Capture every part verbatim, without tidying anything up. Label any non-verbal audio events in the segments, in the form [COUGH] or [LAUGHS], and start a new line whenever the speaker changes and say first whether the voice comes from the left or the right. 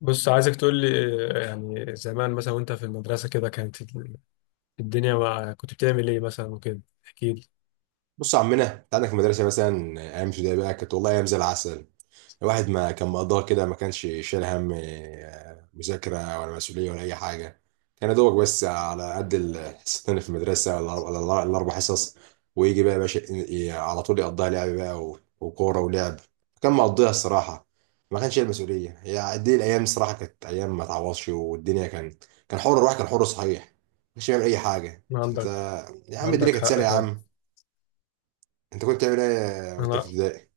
left: بص عايزك تقول لي. آه، يعني زمان مثلا وانت في المدرسة كده كانت ال- الدنيا مع كنت بتعمل ايه مثلا وكده احكي لي.
right: بص يا عمنا، انت عندك في المدرسه مثلا ايام ابتدائي بقى كانت والله ايام زي العسل. الواحد ما كان مقضاها كده، ما كانش شايل هم، آه، مذاكره ولا مسؤوليه ولا اي حاجه. كان يا دوبك بس على قد الحصتين اللي في المدرسه ولا ولا الار- الاربع حصص. ويجي بقى يا باشا ي- على طول يقضيها لعب بقى و- وكوره ولعب. كان مقضيها الصراحه، ما كانش شايل مسؤوليه. هي دي الايام الصراحه، كانت ايام ما تعوضش. والدنيا كان كان حر، الواحد كان حر صحيح، ما كانش بيعمل اي حاجه. انت
left: عندك.
right: يا عم الدنيا
left: عندك
right: كانت
left: حق
right: سهله يا
left: فعلا.
right: عم. انت كنت بتعمل ايه وانت في
left: انا
right: ابتدائي؟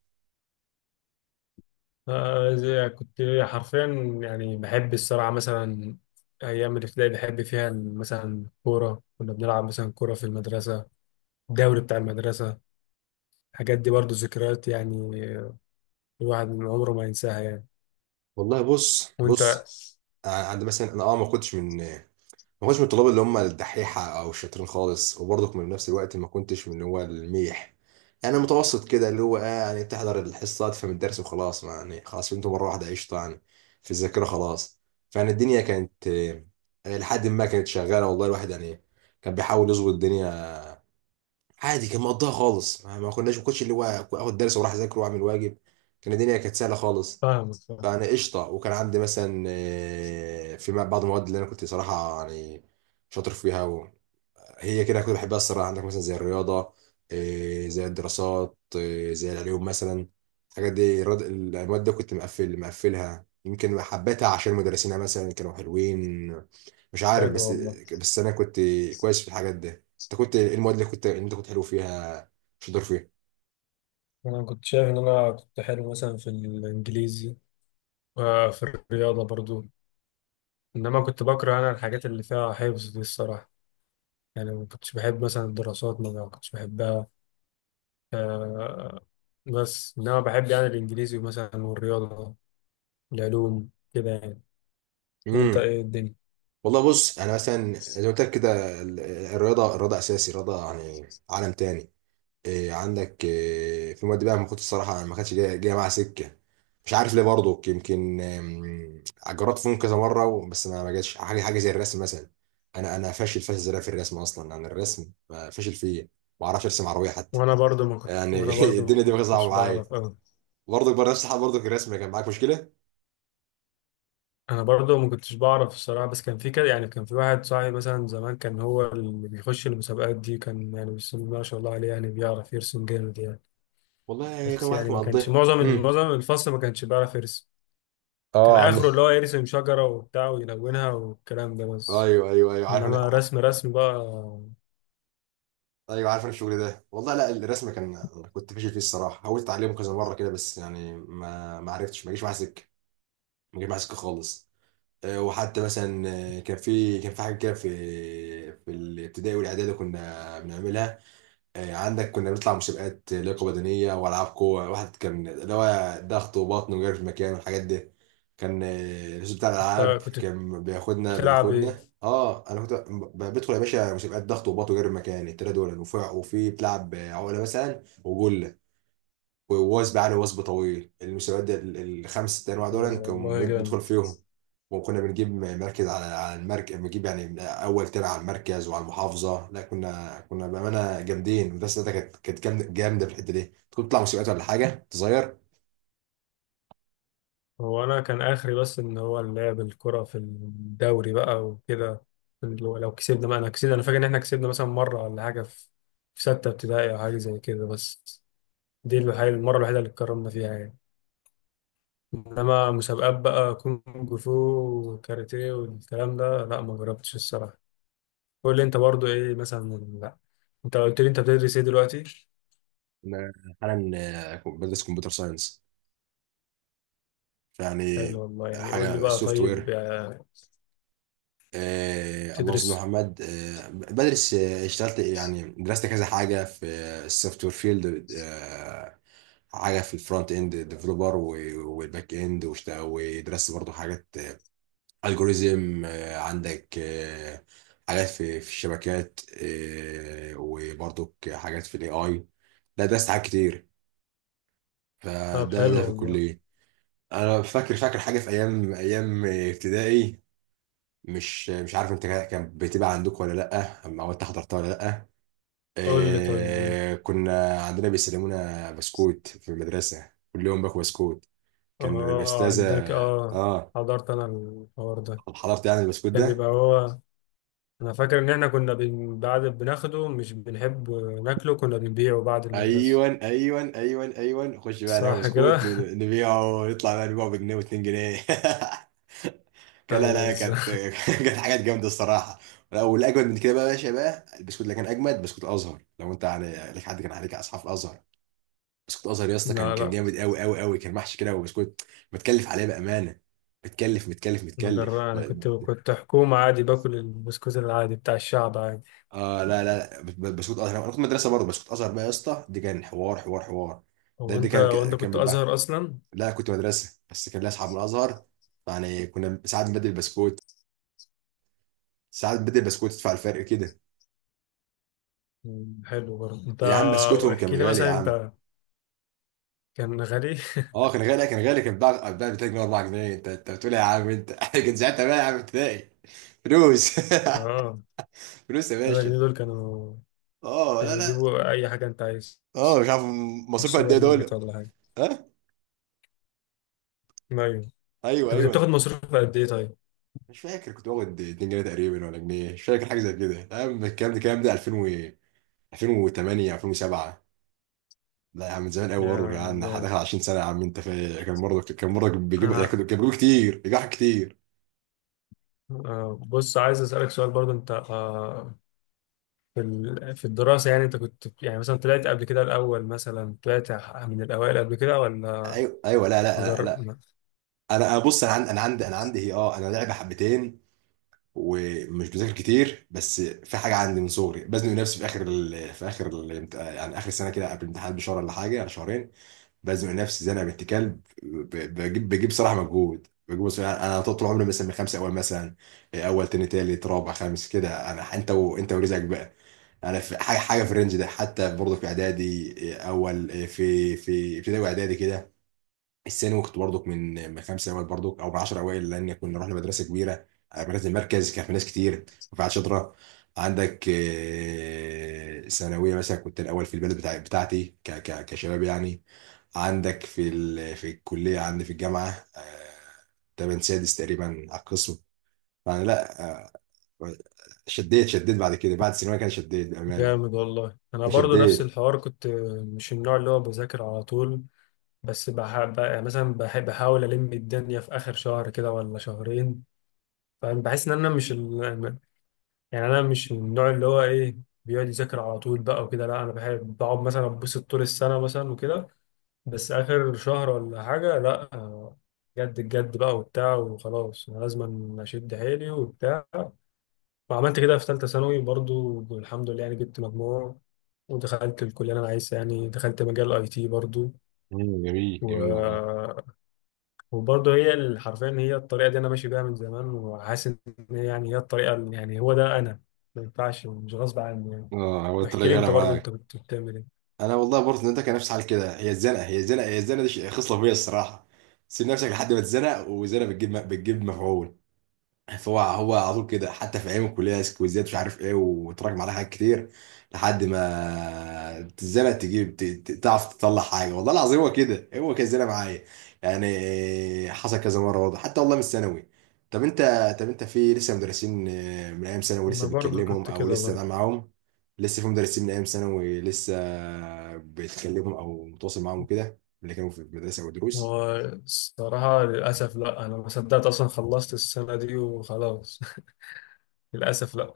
left: آه، زي- كنت حرفيا، يعني بحب الصراحة مثلا. ايام الابتدائي بحب فيها مثلا كورة، كنا بنلعب مثلا كورة في المدرسة، الدوري بتاع المدرسة. الحاجات دي برضو ذكريات يعني، آه، الواحد من عمره ما ينساها يعني.
right: والله بص
left: وانت؟
right: بص انا عند مثلا انا اه ما كنتش من، ما كنتش من الطلاب اللي هم الدحيحه او الشاطرين خالص، وبرضك من نفس الوقت ما كنتش من اللي هو الميح. يعني متوسط كده، اللي هو آه يعني بتحضر الحصه، تفهم الدرس وخلاص، ما يعني خلاص فهمته مره واحده، قشطه يعني، في الذاكره خلاص. فيعني الدنيا كانت، آه، لحد ما كانت شغاله والله. الواحد يعني كان بيحاول يظبط الدنيا عادي، كان مقضيها خالص. ما ما كناش ما كنتش اللي هو اخد درس واروح اذاكر واعمل واجب. كان الدنيا كانت سهله خالص
left: فاهمك، فاهم.
right: يعني، قشطه. وكان عندي مثلا آه، في بعض المواد اللي انا كنت صراحه يعني شاطر فيها و- هي كده كنت بحبها الصراحه. عندك مثلا زي الرياضه، آه، زي الدراسات، آه، زي العلوم مثلا. الحاجات دي الرد- المواد دي كنت مقفل مقفلها، يمكن حبيتها عشان مدرسينها مثلا كانوا حلوين، مش عارف.
left: حلو
right: بس
left: والله.
right: بس انا كنت كويس في الحاجات دي. انت كنت ايه المواد اللي كنت اللي انت كنت حلو فيها شاطر
left: انا كنت شايف ان انا كنت حلو مثلا في الانجليزي وفي الرياضه برضو، انما كنت بكره انا الحاجات اللي فيها حفظ دي الصراحه. يعني ما كنتش بحب مثلا الدراسات، ما كنتش بحبها. آه، بس انما بحب يعني الانجليزي مثلا والرياضه، العلوم كده يعني. وانت
right: فيها؟
left: ايه الدنيا؟
right: والله بص، انا مثلا زي ما قلت لك كده ال- الرياضه. الرياضه اساسي، الرياضه يعني عالم تاني. إيه عندك إيه في مواد بقى، ما كنت الصراحه ما كانتش جايه جايه معاها سكه. مش عارف ليه برضه، يمكن آم، جربت فيهم كذا مره و- بس ما ما جاتش حاجه. حاجه زي الرسم مثلا، انا انا فاشل فاشل زيادة في الرسم اصلا. يعني الرسم ما فاشل فيه، ما اعرفش ارسم عربيه حتى
left: وانا برضو ما كنت،
right: يعني.
left: وانا
right: [LAUGHS]
left: برضو ما
right: الدنيا دي بقى صعبه
left: كنتش
right: معايا.
left: بعرف أوي.
right: برضك بقى نفس الحال، برضك الرسم كان معاك مشكله.
left: انا برضو ما كنتش بعرف الصراحه، بس كان في كده يعني، كان في واحد صاحبي مثلا زمان، كان هو اللي بيخش المسابقات دي، كان يعني بسم الله ما شاء الله عليه، يعني بيعرف يرسم جامد يعني.
right: والله كان
left: بس يعني
right: واحد
left: ما كانش
right: مقضيها.
left: معظم
right: امم
left: معظم الفصل ما كانش بيعرف يرسم. كان
right: اه. عندنا
left: اخره اللي هو يرسم شجره وبتاع ويلونها والكلام ده بس،
right: ايوه، ايوه، ايوه، عارف
left: انما
right: انا.
left: رسم رسم بقى.
right: ايوه عارف أنا الشغل ده والله. لا، الرسم كان أنا كنت فاشل فيه الصراحه. حاولت اتعلمه كذا مره كده بس يعني ما ما عرفتش، ما جيش معاه سكه. ما جيش معاه سكه خالص. آه، وحتى مثلا، آه، كان في كان في حاجه كده في في الابتدائي والاعدادي كنا بنعملها. آه، عندك كنا بنطلع مسابقات لياقه بدنيه والعاب قوه واحد، كان اللي هو ضغط وبطن وجري في المكان والحاجات دي. كان آه، الأستاذ بتاع الالعاب
left: أنت كنت
right: كان بياخدنا
left: بتلعب ايه؟
right: بياخدنا اه انا كنت ب- بدخل يا باشا مسابقات ضغط وبطن وجري في المكان، التلاته دول، وفي وفي بتلعب عقله مثلا، وجول ووثب عليه، وثب طويل. المسابقات دي ال- الخمس ست انواع دول
left: والله
right: كنا بندخل
left: جامد.
right: فيهم. وكنا بنجيب مركز، على على المركز بنجيب يعني من اول تاني على المركز وعلى المحافظه. لا كنا، كنا بامانه جامدين. المدرسه بتاعتنا كانت، كانت جامده جامده في الحته دي. كنت بتطلع مسابقات ولا حاجه صغير؟
left: هو انا كان اخري بس ان هو اللعب الكرة في الدوري بقى وكده. لو لو كسبنا بقى، انا كسبنا، انا فاكر ان احنا كسبنا مثلا مرة ولا حاجة في في ستة ابتدائي او حاجة زي كده بس. دي الوحيدة، المرة الوحيدة اللي اتكرمنا فيها يعني. انما مسابقات بقى كونج فو وكاراتيه والكلام ده لا، ما جربتش الصراحة. قول لي انت برضو ايه مثلا. لا، انت قلت لي انت بتدرس ايه دلوقتي؟
right: انا حالا آه، بدرس كمبيوتر ساينس. فيعني
left: حلو والله. يعني قول
right: حاجه
left: لي بقى
right: السوفت
left: طيب،
right: وير.
left: آه،
right: آه، اللهم صل على
left: تدرس.
right: محمد. آه بدرس، آه اشتغلت يعني، درست كذا حاجه في السوفت وير فيلد. آه حاجه في الفرونت اند ديفلوبر والباك اند، واشت- ودرست برضو حاجات الجوريزم. عندك آه حاجات في في الشبكات، آه وبرضو حاجات في الاي اي. لا درست حاجات كتير.
left: طب
right: فده ده
left: حلو
right: في
left: والله.
right: الكليه. انا فاكر، فاكر حاجه في ايام ايام ابتدائي. مش مش عارف انت كان بتبقى عندكم ولا لا، أما هو انت حضرتها ولا لا.
left: قول لي طيب ايه.
right: إيه كنا عندنا بيسلمونا بسكوت في المدرسه، كل يوم باكل بسكوت. كان
left: اه،
right: الاستاذه،
left: عندك، اه.
right: اه،
left: حضرت انا الحوار ده.
right: حضرت يعني البسكوت
left: كان
right: ده؟
left: بيبقى هو، انا فاكر ان احنا كنا بن... بعد بناخده مش بنحب ناكله، كنا بنبيعه بعد المدرسة.
right: ايوه، ايوه، ايوه، ايوه. نخش بقى ناكل
left: صح كده
right: بسكوت، ن-
left: [LAUGHS]
right: نبيعه، نطلع بقى نبيعه بجنيه واتنين جنيه. [LAUGHS] كان لا
left: ايوه
right: لا كانت
left: بالظبط.
right: [LAUGHS] كانت حاجات جامده الصراحه. لا، والاجمد من كده بقى يا باشا، بقى البسكوت اللي كان اجمد بسكوت الازهر. لو انت يعني لك حد كان عليك اصحاب الازهر، بسكوت ازهر يا اسطى كان،
left: لا
right: كان
left: لا،
right: جامد قوي قوي قوي. كان محشي كده، وبسكوت متكلف عليه بامانه. متكلف متكلف
left: انا
right: متكلف.
left: جرى انا كنت، كنت حكومة عادي، باكل البسكوت العادي بتاع الشعب عادي.
right: اه لا لا لا، ب- ب- بسكوت ازهر. انا كنت مدرسه برضه، بسكوت ازهر بقى يا اسطى دي كان حوار، حوار حوار. ده
left: هو
right: دي
left: انت
right: كان
left: وانت
right: كان
left: كنت
right: بيتباع.
left: ازهر اصلا؟
right: لا كنت مدرسه بس كان ليا اصحاب من الازهر، يعني كنا ساعات بنبدل بسكوت. ساعات بنبدل بسكوت تدفع الفرق كده.
left: مم، حلو برضه انت.
right: يا عم بسكوتهم كان
left: احكي لي
right: غالي يا
left: مثلا
right: عم.
left: انت. كان غالي؟
right: اه كان غالي، كان غالي. كان بتاع بتاع اتنين جنيه اربعة جنيه. انت انت بتقول إيه يا عم انت. [LAUGHS] كان ساعتها بقى يا عم ابتدائي. فلوس.
left: [LAUGHS]
right: [LAUGHS]
left: اه،
right: فلوس يا
left: 3
right: باشا.
left: جنيه دول كانوا،
right: اه لا
left: كانوا
right: لا.
left: يجيبوا اي حاجة انت عايز
right: اه مش عارف،
left: من
right: مصروف قد ايه
left: السوبر ماركت
right: دول؟
left: ولا حاجة.
right: ها؟
left: ايوه.
right: ايوه،
left: انت كنت بتاخد
right: ايوه،
left: مصروف قد ايه طيب؟
right: مش فاكر. كنت باخد اتنين جنيه تقريبا ولا جنيه، مش فاكر. حاجه زي كده يا عم، الكلام ده الكلام ده 2000 و ألفين وتمانية، ألفين وسبعة. لا يا عم، من زمان قوي برضه يا
left: يا
right: عم،
left: يا
right: داخل عشرين سنه يا عم انت فاهم. كان برضه، كان برضه بيجيبوا،
left: انا،
right: كانوا بيجيبوا كتير، بيجيبوا كتير.
left: آه، بص، عايز اسالك سؤال برضو انت. آه، في ال- في الدراسه يعني انت كنت يعني مثلا طلعت قبل كده الاول، مثلا طلعت من الاوائل قبل كده ولا
right: ايوه، ايوه. لا لا
left: مجر...
right: لا، انا أنا بص، انا عندي انا عندي انا عندي هي، اه انا لعبه حبتين ومش بذاكر كتير. بس في حاجه عندي من صغري، بزنق نفسي في اخر ال... في اخر ال... يعني اخر سنه كده قبل الامتحان بشهر ولا حاجه، ولا شهرين. بزنق نفسي زنقه بنت كلب، ب... بجيب بجيب صراحه مجهود، بجيب صراحة. انا طول عمري مثلا من خمسه اول مثلا، اول تاني تالت رابع خامس كده. انا انت و... انت ورزقك بقى. انا في حاجه حاجه في الرينج ده حتى برضه. في اعدادي اول في في ابتدائي واعدادي كده. الثانوي كنت برضك من من خمسه اوائل برضك، او من عشرة اوائل، لان كنا رحنا مدرسه كبيره، آه، مدرسه المركز، كان في ناس كتير وفي شاطره. عندك آه، ثانويه مثلا كنت الاول في البلد بتاع بتاعتي، ك ك كشباب يعني. عندك في ال في الكليه، عندي في الجامعه، آه، تمن سادس تقريبا على القسم. فانا لا، آه، شديت شديت بعد كده، بعد الثانويه كان شديت بامانه،
left: جامد والله. انا برضو نفس
right: فشديت.
left: الحوار، كنت مش النوع اللي هو بذاكر على طول، بس بح... ب- يعني مثلا بحب بحاول الم الدنيا في اخر شهر كده ولا شهرين. فانا بحس ان انا مش، يعني انا مش من النوع اللي هو ايه، بيقعد يذاكر على طول بقى وكده. لا، انا بحب بقعد مثلا اتبسط طول السنه مثلا وكده، بس اخر شهر ولا حاجه لا، آه، جد الجد بقى وبتاع وخلاص، انا لازم اشد حيلي وبتاع. وعملت كده في ثالثه ثانوي برضو، الحمد لله، يعني جبت مجموع ودخلت الكليه اللي انا عايزها، يعني دخلت مجال اي تي برضو.
right: مم، جميل،
left: و...
right: جميل والله.
left: وبرضه هي ال- حرفيا هي الطريقه دي انا ماشي بيها من زمان، وحاسس ان هي يعني هي الطريقه اللي- يعني هو ده انا، ما ينفعش، مش غصب عني يعني.
right: اه هو طلع
left: احكي لي
right: غلا
left: انت برضو انت
right: معاك.
left: كنت بتعمل ايه.
right: انا والله برضه انت كان نفسي حال كده. هي الزنقه، هي الزنقه هي الزنقه دي شيء- خصله فيا الصراحه. سيب نفسك لحد ما تزنق، والزنقه بتجيب بتجيب مفعول. هو هو على طول كده، حتى في ايام الكليه سكويزات مش عارف ايه، وتراكم عليها حاجات كتير لحد ما تزنق تجيب، ت- ت- تعرف تطلع حاجه والله العظيم. هو كده هو كده زي معايا يعني. حصل كذا مره برضه حتى والله من الثانوي. طب انت طب انت في لسه مدرسين آه، من ايام ثانوي
left: انا
right: لسه
left: برضو
right: بتكلمهم،
left: كنت
right: او
left: كده
right: لسه ده
left: برضو.
right: معاهم؟ لسه في مدرسين من ايام ثانوي لسه بتكلمهم او متواصل معاهم كده، اللي كانوا في المدرسه او دروس؟
left: والصراحة للأسف لا، انا ما صدقت اصلا خلصت السنة دي وخلاص [LAUGHS] للأسف لا.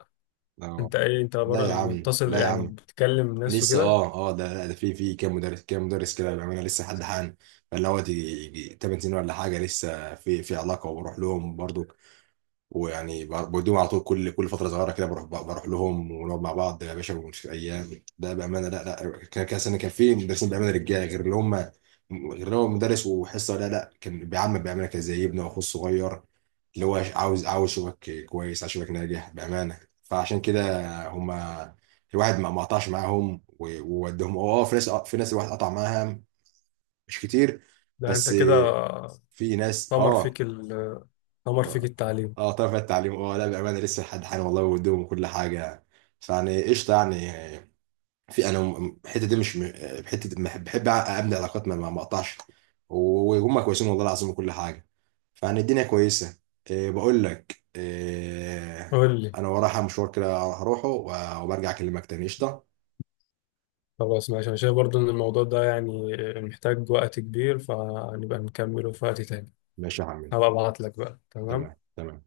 right: اه
left: انت ايه، انت
right: لا
left: برضو
right: يا عم،
left: متصل
right: لا يا
left: يعني،
right: عم،
left: بتكلم ناس
right: لسه
left: وكده؟
right: اه اه. ده ده في في كام مدرس، كام مدرس كده بيعملها لسه لحد حالا، فاللي هو تيجي تمانية سنين ولا حاجه لسه في في علاقه، وبروح لهم برضو، ويعني ب- بوديهم على طول. كل كل فتره صغيره كده بروح بروح لهم، ونقعد مع بعض يا باشا، ونشوف ايام ده بامانه. لا لا كان كان سنة كان في مدرسين بامانه رجاله، غير اللي هم غير اللي هو مدرس وحصه. لا لا، كان بيعمل بامانه كان زي ابنه واخوه الصغير، اللي هو عاوز، عاوز شبك كويس، عاوز شبك ناجح بامانه. فعشان كده هم الواحد ما ما قطعش معاهم و- وودهم. اه في ناس، في ناس الواحد قطع معاها، مش كتير
left: ده انت
right: بس
left: كده
right: في ناس.
left: طمر
right: اه
left: فيك ال طمر فيك
right: اه،
left: التعليم.
right: آه، طرف التعليم. اه لا بامانه لسه لحد حالا والله ودهم وكل حاجه، فيعني قشطه يعني. في انا م- الحته دي مش م- حته دي بحب، بحب ابني علاقات ما ما ما اقطعش، وهم كويسين والله العظيم وكل حاجه، فيعني الدنيا كويسه. إيه بقول لك إيه،
left: قول لي.
right: انا ورايا مشوار كده هروحه وبرجع اكلمك تاني، قشطه.
left: خلاص ماشي، انا شايف برضو ان الموضوع ده يعني محتاج وقت كبير، فنبقى نكمله في وقت تاني.
right: ماشي يا عمي.
left: هبقى ابعت لك بقى.
right: تمام،
left: تمام.
right: تمام.